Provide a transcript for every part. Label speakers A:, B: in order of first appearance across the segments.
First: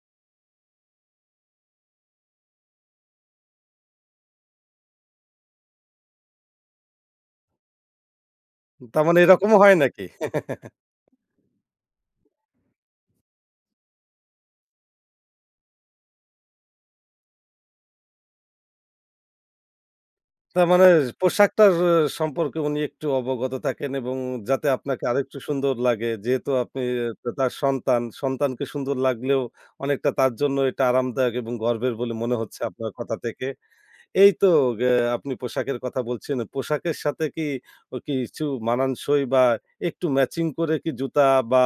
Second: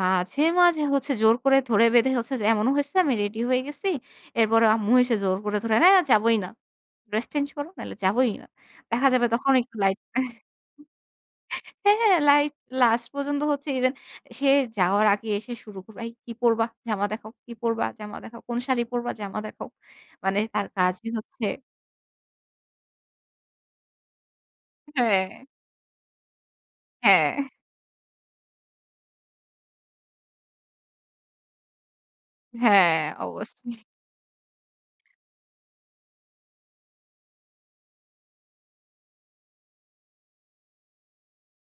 A: মাঝে, মাঝে, হচ্ছে জোর করে ধরে-বেঁধে হচ্ছে যে এমনও হইছে আমি রেডি হয়ে গেছি। এরপরে আম্মু এসে জোর করে ধরে "হ্যাঁ যাবোই না, ড্রেস চেঞ্জ করো, নাহলে যাবোই না"।
B: তার
A: দেখা
B: মানে
A: যাবে তখন
B: এরকমও হয়
A: একটু লাইট
B: নাকি?
A: হ্যাঁ, হ্যাঁ, লাইট লাস্ট পর্যন্ত হচ্ছে ইভেন সে যাওয়ার আগে এসে শুরু করবে। "এই কি পড়বা জামা দেখাও কি পড়বা জামা দেখাও কোন শাড়ি পড়বা জামা দেখাও?" মানে
B: তার
A: তার
B: মানে
A: কাজই হচ্ছে
B: পোশাকটার অ সম্পর্কে উনি একটু অবগত থাকেন এবং যাতে আপনাকে
A: হ্যাঁ।
B: আরেকটু সুন্দর লাগে। যেহেতু আপনি আ তা
A: হ্যাঁ।
B: তার সন্তান। সন্তানকে সুন্দর লাগলেও অনেকটা তার জন্য এটা আরামদায়ক এবং গর্বের বলে মনে হচ্ছে আপনার
A: হ্যাঁ
B: কথা থেকে।
A: অবশ্য।
B: এই তো গে আপনি পোশাকের কথা বলছেন। পোশাকের সাথে কি অ কিছু মানান সই বা একটু ম্যাচিং করে কি জুতা বা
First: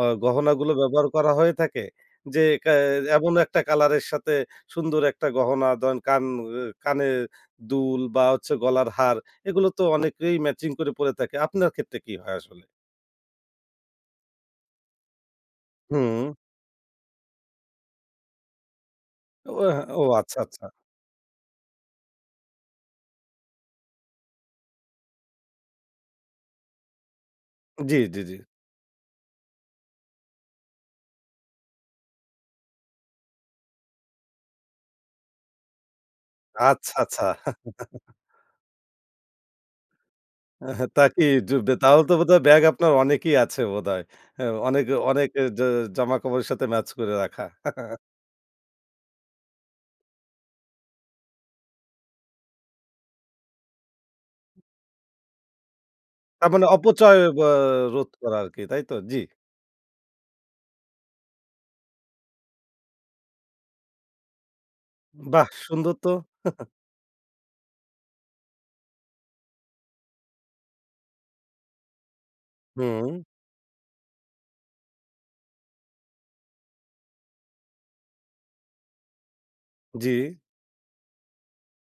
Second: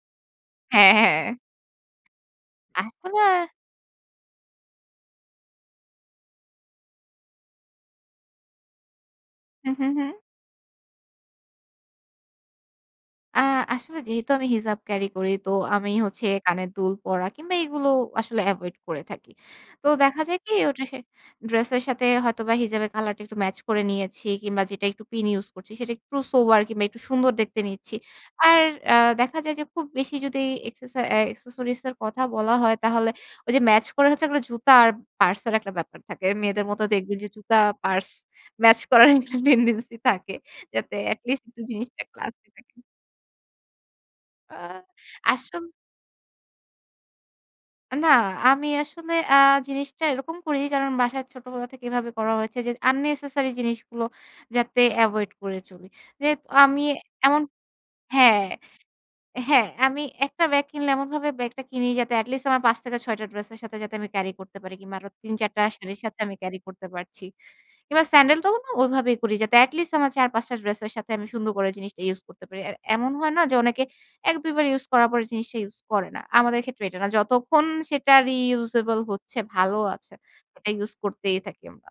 B: অ গহনাগুলো
A: হ্যাঁ,
B: ব্যবহার
A: হ্যাঁ।
B: করা হয়ে থাকে? যে ক্যা
A: এখন
B: এমনও
A: আর
B: একটা কলার এর সাথে সুন্দর একটা গহনা? ধরেন কান এ কানের দুল বা হচ্ছে গলার হার, এগুলো
A: হু,
B: তো
A: হু, হু।
B: অনেকেই ম্যাচিং করে পড়ে থাকে। আপনার ক্ষেত্রে কি হয় আসলে?
A: আ আসলে যেহেতু আমি হিজাব ক্যারি করি, তো আমি হচ্ছে
B: হু।
A: কানের দুল পরা কিংবা এগুলো আসলে এভয়েড করে থাকি।
B: ও এ্যা
A: তো
B: ও
A: দেখা
B: আচ্ছা,
A: যায় কি?
B: আচ্ছা।
A: ওটা সে ড্রেস এর সাথে হয়তোবা হিজাবের কলার টা একটু ম্যাচ করে নিয়েছি কিংবা যেটা একটু পিন ইউস করছি সেটা একটু সোবার কিংবা একটু সুন্দর দেখতে নিচ্ছি।
B: জ্বী, জ্বী, জ্বী।
A: আর অ্যা দেখা যায় যে খুব বেশি যদি এক্সেসা অ্যা অ্যাক্সেসরিজ এর কথা বলা হয় তাহলে ওই যে ম্যাচ করে হচ্ছে এগলা জুতা আর পার্স এর একটা ব্যাপার থাকে। মেয়েদের মত
B: আচ্ছা,
A: দেখবেন
B: আচ্ছা।
A: যে জুতা পার্স ম্যাচ করার একটা টেনডেন্সি থাকে।
B: আহ
A: যাতে এট
B: তাকি
A: লিস্ট
B: ঢুকবে তাহলে
A: জিনিসটা
B: তো বোধহয়
A: ক্লাসি
B: ব্যাগ
A: থাকে।
B: আপনার অনেকই আছে বোধহয়। হ্যাঁ,
A: আ
B: অনেক এ অনেক এ জে
A: আসল
B: জামা কাপড়ের সাথে ম্যাচ করে রাখা।
A: না আমি আসলে আ জিনিসটা এরকম করি। কারণ বাসায় ছোটবেলা থেকে এভাবে করা হয়েছে যে আননেসেসারি জিনিসগুলো যাতে এভয়েড করে চলি। যেহেত
B: তার মানে
A: আমি
B: অপচয় ব
A: এমন
B: রোধ করা
A: হ্যাঁ।
B: আরকি তাইতো? জি।
A: হ্যাঁ। আমি একটা ব্যাগ কিনলে এমনভাবে ব্যাগটা কিনি যাতে এটি লিস্ট আমার ৫ থেকে ৬ টা ড্রেস এর সাথে যাতে আমি ক্যারি করতে পারি। কিংবা আরো তিন,
B: বাহ!
A: চার টা
B: সুন্দর
A: শাড়ির
B: তো!
A: সাথে আমি ক্যারি করতে পারছি। এবার স্যান্ডাল টাও না ওইভাবেই করি যাতে। এট লিস্ট আমার ৪, ৫ টা ড্রেস এর সাথে আমি সুন্দর করে জিনিসটা ইউস করতে পারি। আর এমন
B: হু।
A: হয় না যে অনেকে ১, ২ বার ইউস করার পর জিনিসটা ইউস করে না? আমাদের ক্ষেত্রে এটা না। যতক্ষণ সেটা রিউউজেবল হচ্ছে, ভালো আছে,
B: জি।
A: ওটা ইউস করতেই থাকি আমরা।